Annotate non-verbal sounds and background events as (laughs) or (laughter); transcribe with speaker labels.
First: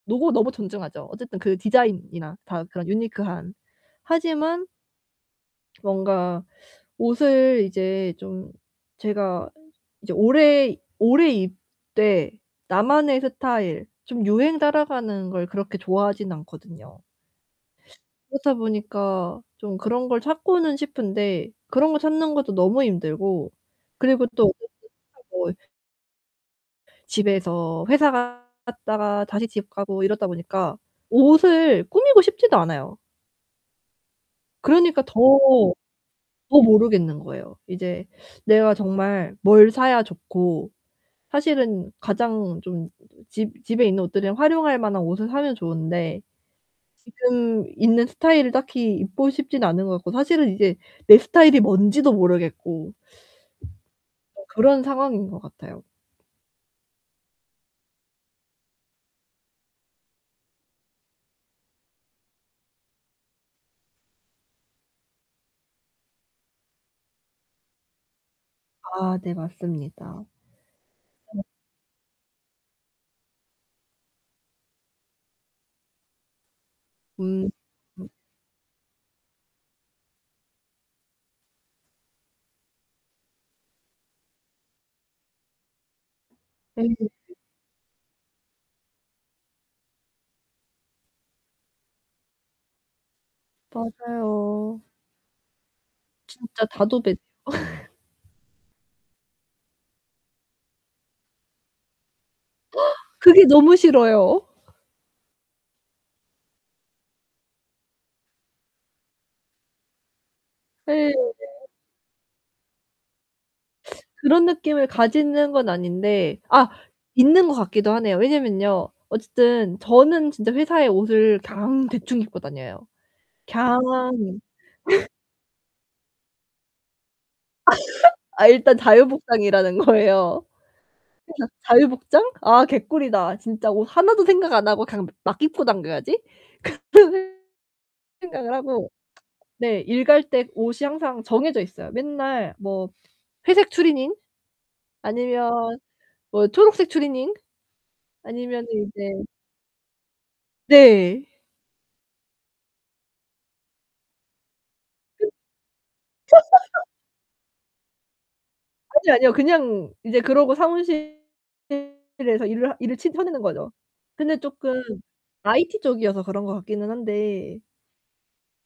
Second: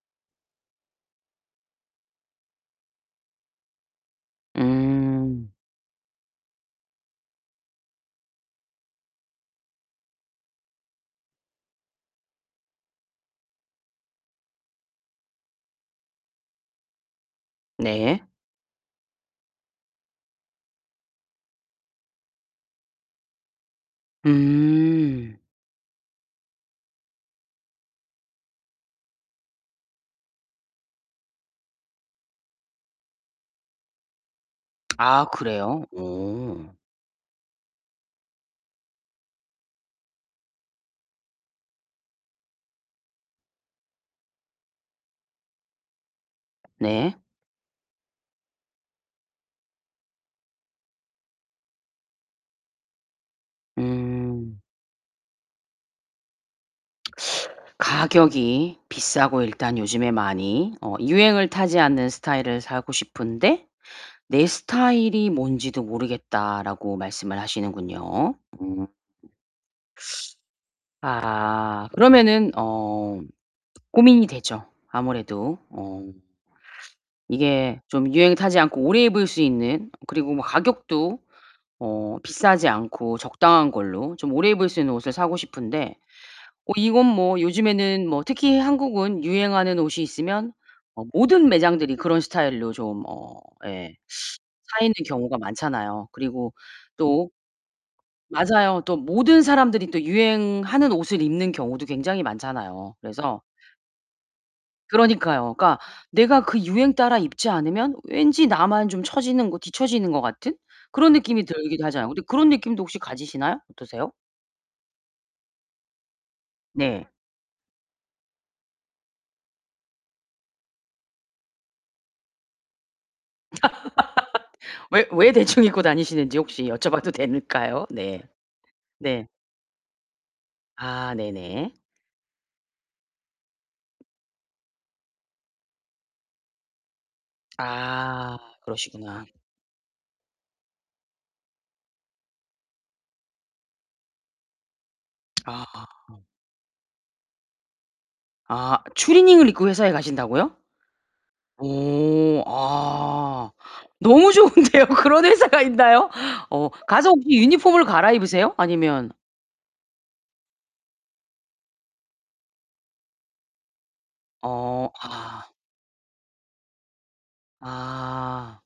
Speaker 1: 로고 너무 존중하죠, 어쨌든 그 디자인이나 다 그런 유니크한. 하지만
Speaker 2: 음.
Speaker 1: 뭔가 옷을 이제 좀 제가 이제 오래 오래 입되 나만의 스타일 좀 유행 따라가는 걸 그렇게 좋아하진 않거든요.
Speaker 2: 네.
Speaker 1: 그렇다 보니까 좀 그런 걸 찾고는 싶은데 그런 걸 찾는 것도 너무 힘들고 그리고 또 어쨌든
Speaker 2: 음.
Speaker 1: (unintelligible) 집에서 회사 갔다가 다시 집 가고 이러다 보니까 옷을 꾸미고 싶지도 않아요. 그러니까 더,
Speaker 2: 아 그래요?
Speaker 1: 더
Speaker 2: 오.
Speaker 1: 모르겠는 거예요. 이제 내가 정말 뭘 사야 좋고 사실은 가장 좀 집 집에 있는 옷들을 활용할 만한 옷을 사면 좋은데
Speaker 2: 네.
Speaker 1: 지금 있는 스타일을 딱히 입고 싶진 않은 것 같고 사실은 이제 내 스타일이 뭔지도 모르겠고 어
Speaker 2: 음.
Speaker 1: 그런 상황인 것 같아요.
Speaker 2: (smacks lips) "가격이 비싸고 일단 요즘에 많이 어 유행을 타지 않는 스타일을 사고 싶은데 내 스타일이 뭔지도 모르겠다."라고 말씀을 하시는군요. 음
Speaker 1: 아 네 맞습니다. (unintelligible)
Speaker 2: 아 그러면은 어 고민이 되죠. 아무래도 어
Speaker 1: 음.
Speaker 2: 이게 좀 유행 타지 않고 오래 입을 수 있는 그리고 뭐 가격도 어 비싸지 않고 적당한 걸로 좀 오래 입을 수 있는 옷을 사고 싶은데 뭐
Speaker 1: 네네네.
Speaker 2: 이건 뭐 요즘에는 뭐 특히 한국은 유행하는 옷이 있으면 어 모든 매장들이 그런 스타일로 좀 어 예
Speaker 1: 맞아요.
Speaker 2: 차 있는 경우가 많잖아요. 그리고
Speaker 1: 진짜 다 도배 돼요.
Speaker 2: 또
Speaker 1: (laughs)
Speaker 2: 맞아요. 또 모든 사람들이 또 유행하는 옷을 입는 경우도 굉장히 많잖아요.
Speaker 1: (gasps)
Speaker 2: 그래서
Speaker 1: 그게 너무 싫어요.
Speaker 2: 그러니까요. 그러니까 내가 그 유행 따라 입지 않으면 왠지 나만 좀 처지는 거 뒤쳐지는 것 같은
Speaker 1: 네
Speaker 2: 그런
Speaker 1: 네.
Speaker 2: 느낌이 들기도 하잖아요. 근데 그런 느낌도 혹시 가지시나요? 어떠세요?
Speaker 1: 그런 느낌을 가지는 건 아닌데 아
Speaker 2: 네.
Speaker 1: 있는 것 같기도 하네요. 왜냐면요. 어쨌든 저는 진짜 회사에 옷을 그냥 대충 입고 다녀요. 그냥.
Speaker 2: (laughs) 왜
Speaker 1: (laughs)
Speaker 2: 왜 대충 입고 다니시는지 혹시 여쭤봐도 될까요?
Speaker 1: (laughs)
Speaker 2: 네.
Speaker 1: 아 일단 자유
Speaker 2: 네.
Speaker 1: 복장이라는 거예요.
Speaker 2: 아
Speaker 1: 그래서
Speaker 2: 네네.
Speaker 1: '자유 복장? 아 개꿀이다. 진짜 옷 하나도 생각 안 하고 그냥 막 입고 다녀야지.' 그런 생
Speaker 2: 아
Speaker 1: 생각을 하고
Speaker 2: 그러시구나.
Speaker 1: 네. 일 갈 때 옷이 항상 정해져 있어요. 맨날 뭐 회색 추리닝 아니면
Speaker 2: 아.
Speaker 1: 뭐 초록색 추리닝 아니면은
Speaker 2: 아
Speaker 1: 이제
Speaker 2: 추리닝을 입고 회사에 가신다고요?
Speaker 1: 네.
Speaker 2: 오. 아 너무 좋은데요. 그런 회사가 있나요? 어
Speaker 1: (laughs)
Speaker 2: 가서 혹시 유니폼으로 갈아입으세요? 아니면
Speaker 1: 아니요, 아니요. 그냥 이제 그러고 사무실에서 일을 하 일을 치 쳐내는 거죠. 근데 쪼끔
Speaker 2: 어 아.
Speaker 1: IT 쪽이어서 그런 것 같기는 한데
Speaker 2: 아.